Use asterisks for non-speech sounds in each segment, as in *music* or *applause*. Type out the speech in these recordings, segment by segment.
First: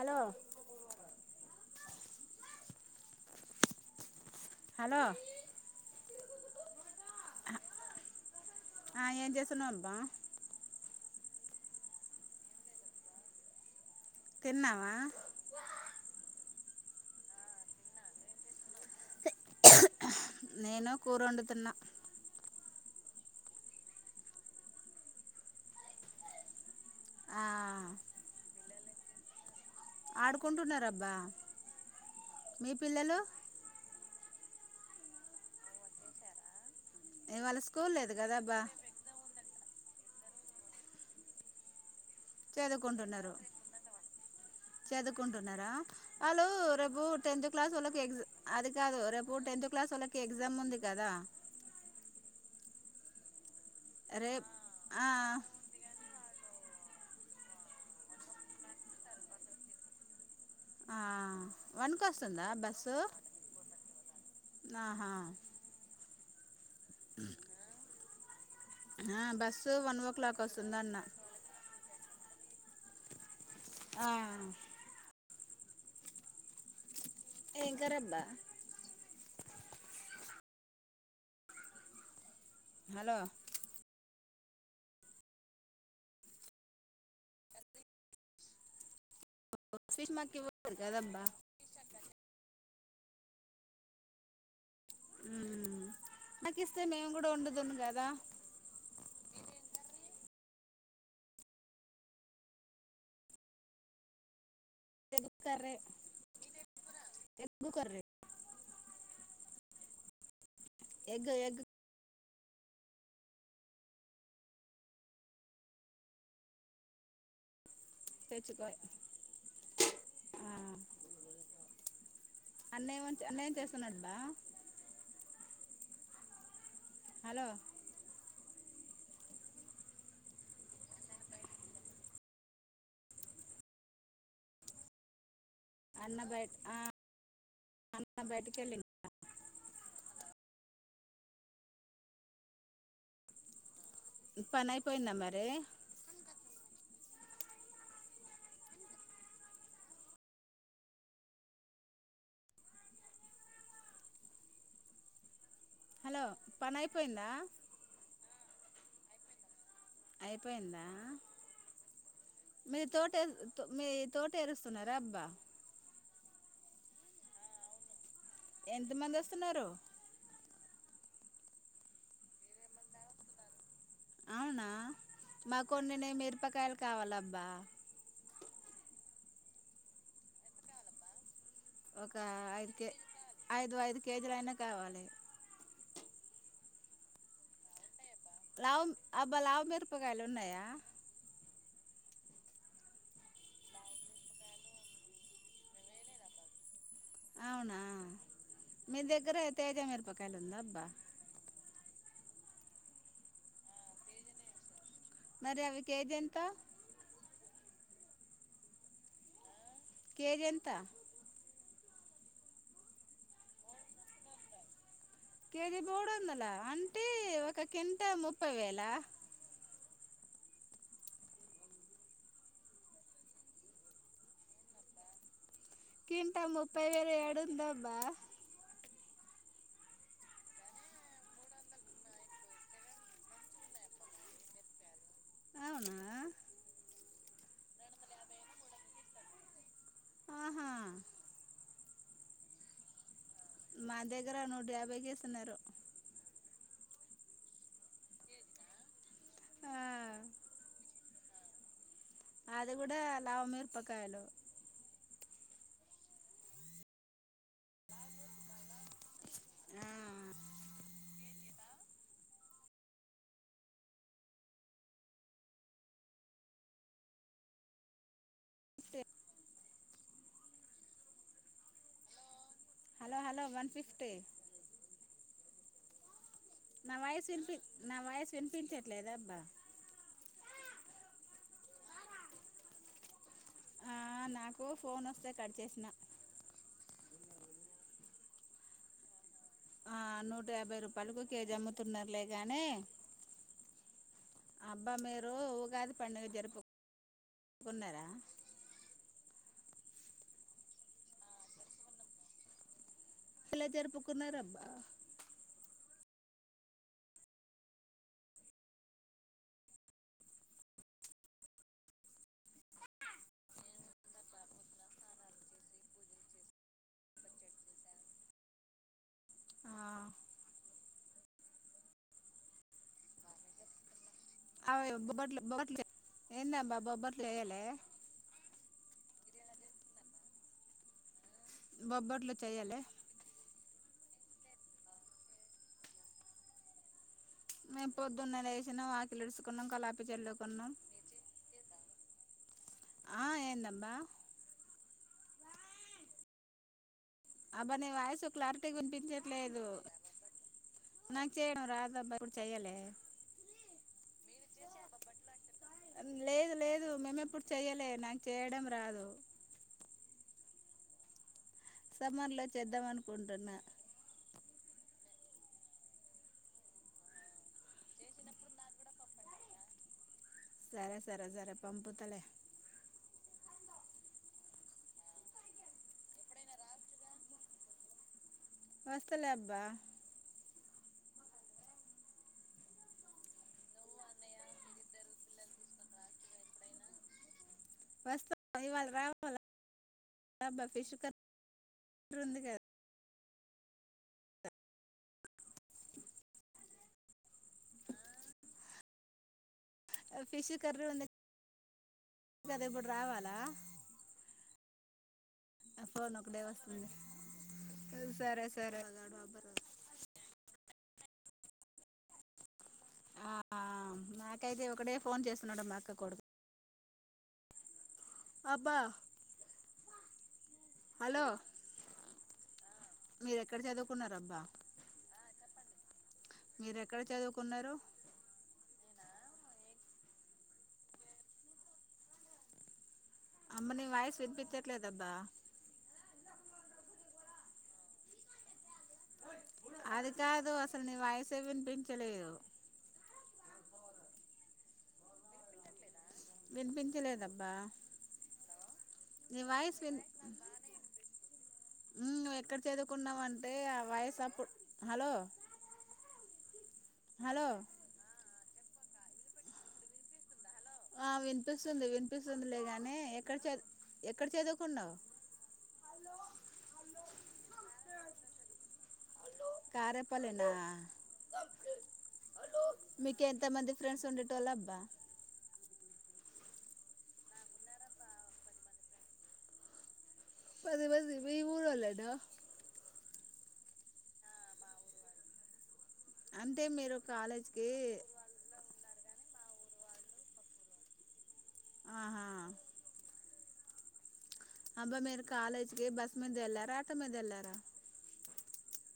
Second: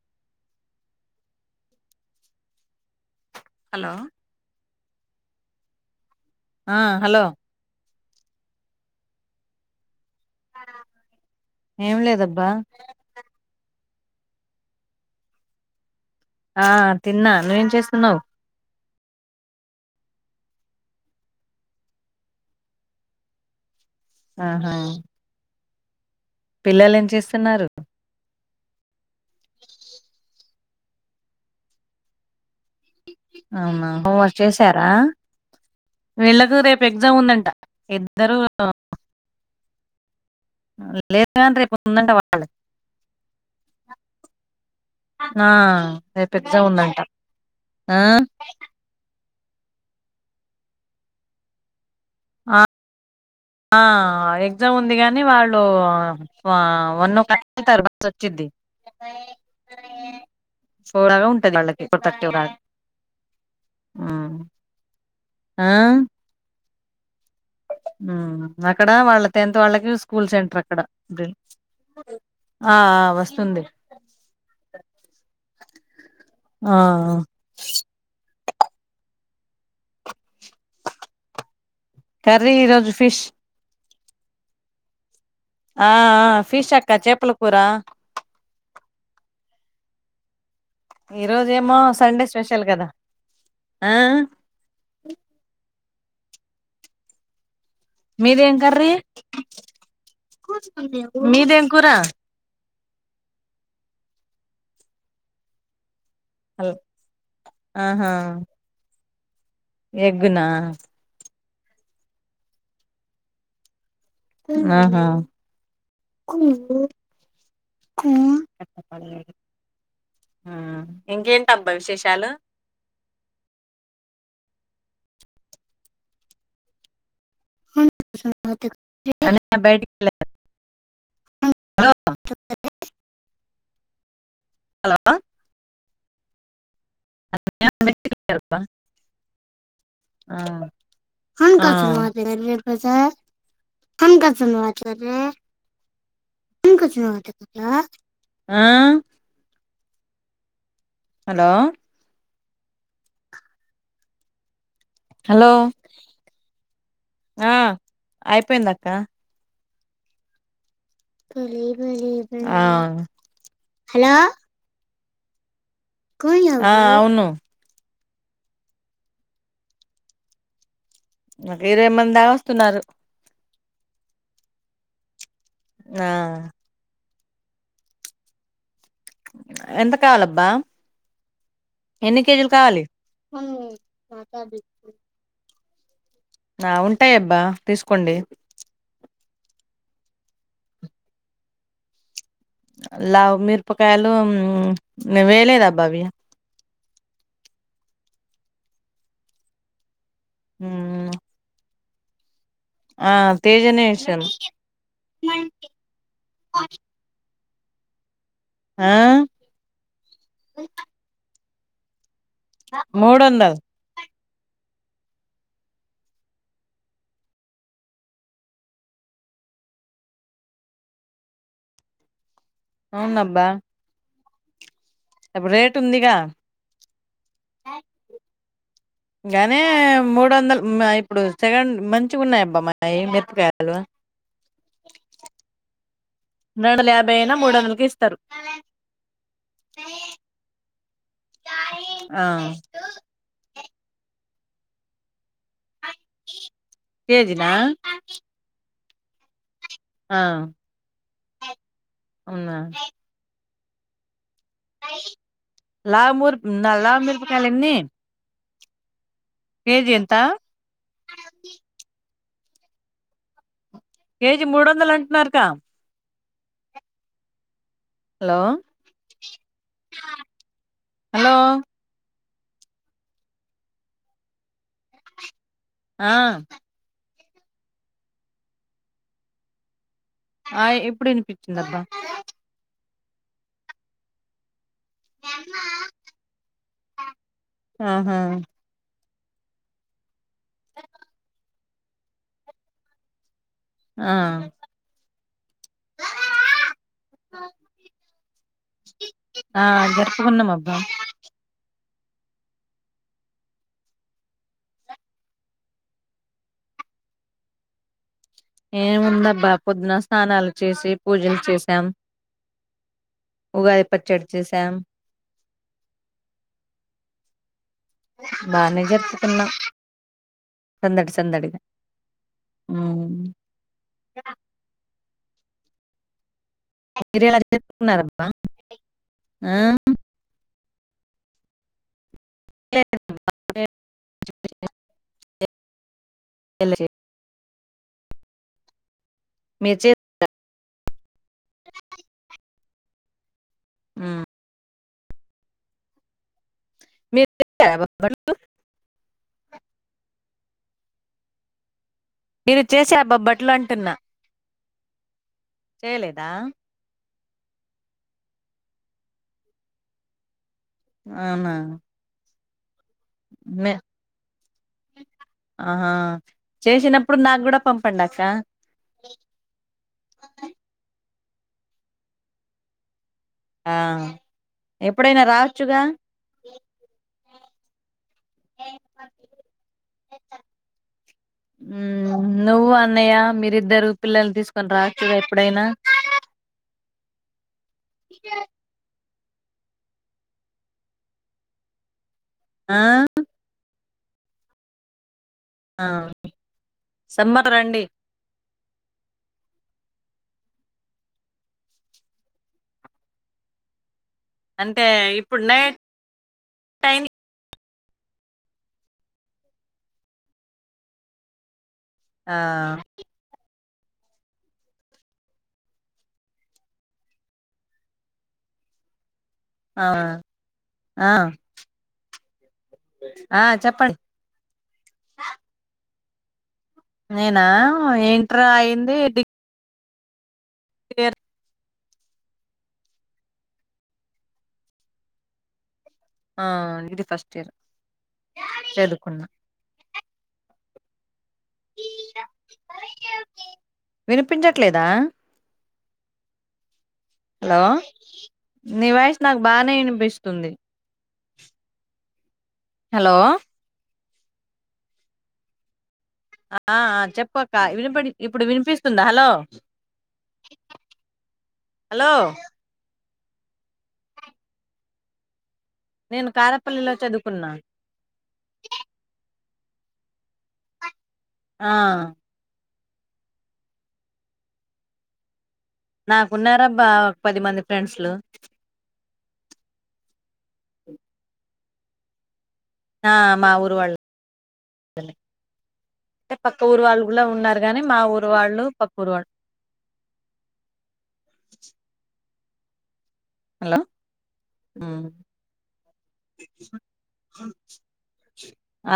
అలో hello hello ఆ hello ఆ ఏం చేస్తున్నావ్ అబ్బా ఏం లేదబ్బా. తిన్నావా ఆ తిన్నా నువ్వేం చేస్తున్నావ్ నేను కూర ఒండుతున్నా ఆహా పిల్లల్ ఏం ఆ చేస్తున్నారు ఉంటన్నారబ్బా మీ పిల్లలు ఔనా హోంవర్క్ చేసారా వీళ్ళకూ రేప్ గ్జామ్ ఉందంట ఇవాళ స్కూల్ లేదు ఇద్దరూ కదా అబ్బా *unintelligible* వాళ్ళకి చదువ్కుంటున్నరు ఆ చదువుకుంటున్నారా రేపు ఆళ్ళు ఎగ్జామ్ ఉందంట రేపు టెన్త్ ఆ క్లాసోళ్ళక్ ఎగ్జ్ అది కాదు రేప్ ఉ టెన్త్ క్లాసోళ్ళకి ఎగ్జామ్ ఉంది కదా ఆ రేపు ఎగ్జామ్ ఉంది ఆ గనీ వాళ్ళు ఆ వన్న వన్ ఓ క్లాక్ తర్వాత వచ్చిద్ది. ఆ చూడగా ఉంటది వాళ్ళకి వన్ కి వస్తుందా బస్సు *unintelligible* ఆహా ఆ ఆ ఉమ్ అక్కడ ఆ వాళ్ళ టెన్త్ బస్సు వాళ్ళకి వన్ ఓ స్కూల్ క్లాక్ సెంటర్ అక్కడ. వస్తుందన్న ఆ ఆ వస్తుంది. ఆ ఆఆ ఏం కురబ్బా? కర్రీ ఈ రోజు హలో ఫిష్ ఆ ఆ ఫిష్ అక్క చేపల కూర. ఫిష్ మాకివ్వు ఈ రోజేమో సండే స్పెషల్ కదా, ఆ నాకిస్తే నేం కూడా వండుదును. కదా మీది ఏం కర్రీ? మీదేం కూర? ఎగు కర్రె అల్ ఆహా ఎగ్గునా. గ ఎగ్ ఆహా కు తెచ్చుకో ఆ విశేషాలు అన్నయ్యమ అన్నయ్యం చేస్తున్నాదంటన? హలో అన్నయ్య బయటికెళ్లే హలో హలో అన్న బయట ఆ అన్న బయటికెళ్ళిండు. ఆ ఆ పని అయిపోయిందా మరి *unintelligible* ఆ హలో హలో హలో పనైపోయిందా? ఆ అయిపోయిందక్క అయిపోయింద ఆ రబ్బా ఆ అవును. ఎంత మంది వస్తున్నారు? ఒక ఇరవై మంది దా వస్తున్నారు అవునా మాకు కొన్ని ఆ నీ మిరపకాయలు కావాలబ్బా. ఎంత కావాలబ్బా? ఒక ఎన్ని కేజీలు ఐదు కావాలి కే ఐదు ఐదు కేజీలయిన కావాలి. ఆ ఉంటాయబ్బా తీసుకోండి. లావు అబ్బా లావుమిరపకాయలు ఉన్నాయా? లావు మిరపకాయలు ఉమ్ వేయలేదబ్బా అవి. అవునా, మీ దగ్గర తేజ మిరపకాయలు ఉందా అబ్బా? మ్, ఆ తేజనే ఏషాను. మరి అవి కేజెంత? ఆ కేజి ఎంత? మూడు వందల్ కేజీ మూడు వందల అంటే ఒక కింటా ముప్పై వేలా అవునబ్బా ఎప్ రే కింటా ముప్పై వేలు ఏడుందబ్బా గానీ మూడు వందలు ఇప్పుడు సెకండ్ మంచి ఉన్నాయి అబ్బా మాయి మిరపకాయలు ప *inaudible* రెండు వందల యాభై అయినా మూడు వందలకి ఇస్తారు ఆహా ఆ మా దగ్గర నూట యాభైకె ఇస్తున్నారు కేజినా ఆ అవునా అది గూడా లావ్ మిరపకాయలు లా ముర్పు లా మిరపకాయలేన్ని ఆ, కేజీ ఎంత కేజీ మూడు వందలు అంటున్నారు గా హలో అట్టే *inaudible* hello hello hello one fifty ఆ నా వయసు వినిపి నా వాయస్ వినిపించట్లేదా అబ్బా ఆయ్ ఇప్పుడు వినిపించిందబ్బా ఆ నాకు ఫోన్ వస్తే కట్ చేసిన ఆహా ఆ నూట యాభై రూపాయలకు కేజీ అమ్ముతున్నారులే గాని ఆ అబ్బా మీరు ఉగాది పండుగ జరుపుకు కున్నారా ఆ జరుపుకున్నాం అబ్బా ఎలా జరుపుకున్నారు అబ్బా ఏముందబ్బా పొద్దున స్నానాలు చేసి పూజలు చేసాం ఉగాది పచ్చడి చేసామ్ ే *inaudible* బానే జెర్పుకున్నామ్ ఆ సందడి సందడిగా ఒప్పుకోట్లే *unintelligible* మీరేలా జెర్పుకున్నారబ్బా ఆ బొబ్బట్లు చెయ్యాలే *inaudible* మేం పొద్దున్నే లేేసినాం వాకిలిడుచుకున్నాం మీరు చే కలాపి చెల్లు ఆ ఏందబ్బా ఉమ్ మీరు అబ్బా చేసారా నీ వాయిసు బొబ్బట్లు క్లారిటీ వినిపించట్లేదు నాకు చేయడం రాదు మీరు చేసే అబ్బా బట్లు అంటున్నా చేయ లేదా లేదు లేదు మేమెప్పుడు చెయ్యలే నాకు చేయడం రాదు అవునా సమ్మర్ లో చేద్దాం అనుకుంటున్న మే ఆహా చేసినప్పుడు నాకు గూడా పంపండి అక్క సరే సరే సరే పంపుతలే ఆ ఎప్పుడైనా రావచ్చుగా వస్తలే అబ్బా నువ్వు అన్నయ్య మీరిద్దరు పిల్లలు తీసుకొని రావచ్చు కదా ఎప్పుడైనా వస్తా ఇవాళ రావాలిబ్బా ఫిష్ కర్రి ఆ ఆ సమ్మరరండి ఫిష్ కర్రీ ఉంది కదా ఇప్పుడు రావాలా అంటే ఇప్పుడు నైట్ ఫోన్ ఒకటే వస్తుంది టై సరే సరే వగాడు బరు ఆ నాకైతే ఒకటే ఫోన్ చేస్తున్నాడు మా అక్క కొడుకు అబ్బా ఆ హలో ఆ మీరు ఆ ఎక్కడ చెప్పండి చదువుకున్నరబ్బా నేనా చదువుకున్నారు ఏంటర్ అయింది డిగ్ అమ్మని వాయిస్ వినిపితి ఎట్లే తబ్బా ఆ ఇది ఫస్ట్ ఇయర్ చదువుకున్నా అది కాదు అసలు నీ వాయిసే వినిపించలేదు వినిపించట్లేదా వినిపించలేదబ్బా హలో నీ వాయిస్ నాకు బానే వినిపిస్తుంది ను ఎక్కడ చదువుకున్నావ హలో అంటే ఆ వయసప్పుడు హలో ఆ హలో చెప్పక్క వినిపి ఇప్పుడు వినిపిస్తుందా హలో ఆ వినిపిస్తుంది హలో వినిపిస్తుంది లేగాని ఎక్కడ చ ఎక్కడ చదువుకున్నావు. నేను కారపల్లిలో చదువుకున్నా కారేపల్నా ఆ మీకు ఎంత మంది ఫ్రెండ్స్ ఉండేటోలో అబ్బా నాకున్నారాబ్బా ఒక పది మంది ఫ్రెండ్స్లు పది మంది మీ ఊరు వాళ్లేనా, ఆ మా ఊరు వాళ్ళే అంటే పక్క ఊరు మీరు వాళ్ళు కూడా ఉన్నారు కాలేజ్కి గానీ మా ఊరు వాళ్ళు పక్క ఊరు వాళ్ళు ఆహా హలో అబ్బా ఉమ్. మీరు కాలేజ్కి బస్సు మీద వెళ్లారా, ఆటోలో వెళ్లారాబస్ మీద ఎలార ఆటో మీద ఎలారా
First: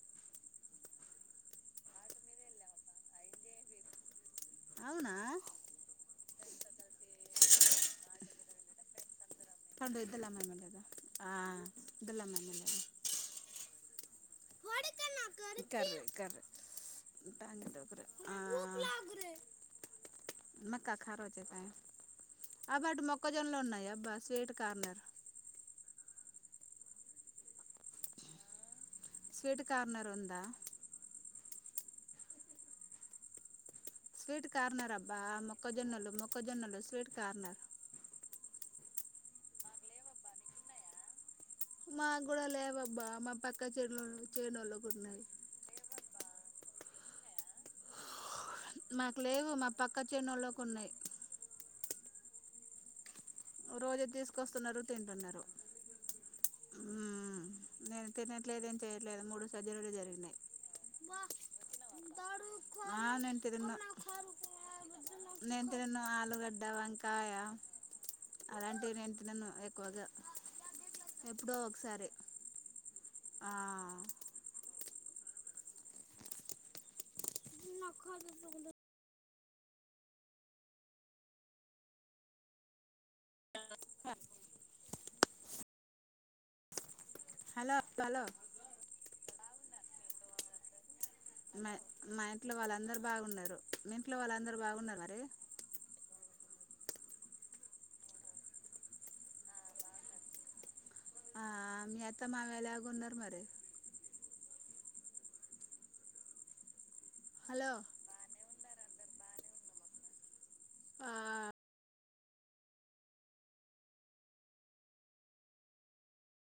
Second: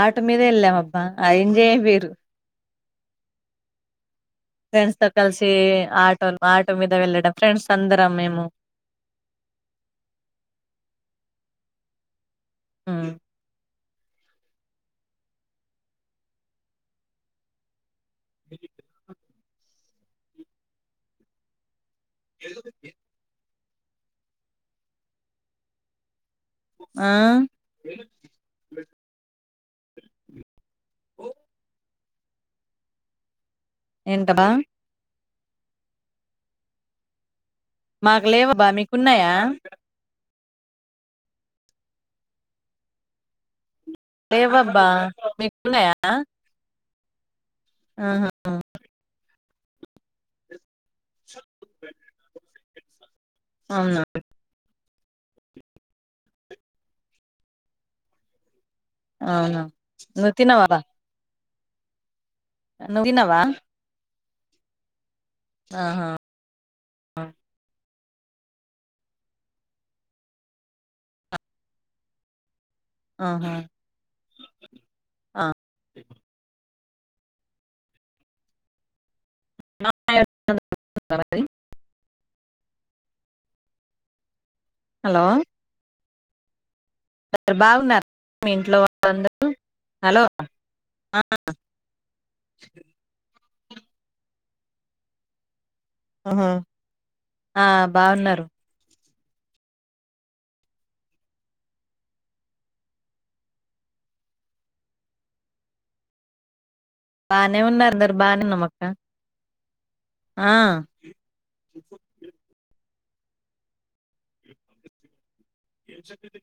ఆట మీదే వెళ్ళాంబ్బా అ ఎంజాయి ఏ వేరు ఫ్రెండ్స్ తో అవునా కలిసి ఆటోలు మా ఆటో మీద వెళ్ళడం ఫ్రెండ్స్ అందరం మేము పండు ఇద్దలమ్మ ఎమ్మెల్యేదా ఇద్దలమ్మ ఎమ్మెల్యేదా ఆ కర్రీ కర్రీ మక్కఖారచ్చ ఆ బటు మొక్క జోన్ లోన్నా బాస్ వేట్ కార్నర్ ఆ స్వీట్ కార్నర్ ఉందా స్వీట్ ఏంటబ్బా కార్నర్ అబ్బా మొక్కజొన్నలు మొక్కజొన్నలు స్వీట్ కార్నర్ మాకు లేవబ్బా మీకున్నాయా మాకు గూడా లేవబ్బా మా పక్క చేను లేవబ్బా చేనుళ్ళకు ఉన్నాయి మీకు ఉన్నాయా ఆహ మాకు లేవు మా పక్క చేన్నోళ్ల కు ఉన్నాయి. అవునా రోజు తీసుకొస్తున్నారు. తింటున్నారు. మ్ నేను తినట్లేదేన్ చేయట్లేదు మూడు అవునా సర్జరీలు నువ్వు జరిగినాయి. తినవారా ఆ నువ్వు తినవా నేను తిరిన్న. నేను తినను. ఆహా ఆలుగడ్డ, వంకాయా అలాంటివి నేను తినను ఎక్కువగా. ఎప్పుడో ఒకసారె ఆ ఆహా *inaudible* *inaudible* *unintelligible* హలో సరె హలో బాగున్నార హలో మీ ఇంట్లో వాళ్ళందరు? హలో ఆ మ మా ఇంట్లో వాళ్ళందరు బాగున్నారు. మీ ఇంట్లో వాళ్ళందరు బాగున్రా మరి? అహ ఆ బాగున్నారు. ఆ మీ అత్త మావ ఎలాగున్నారు మరి బానే హలో ఉన్నారు. అందరు బానే ఉన్నాం అక్క. ఆ ఆ ఏం సంగతి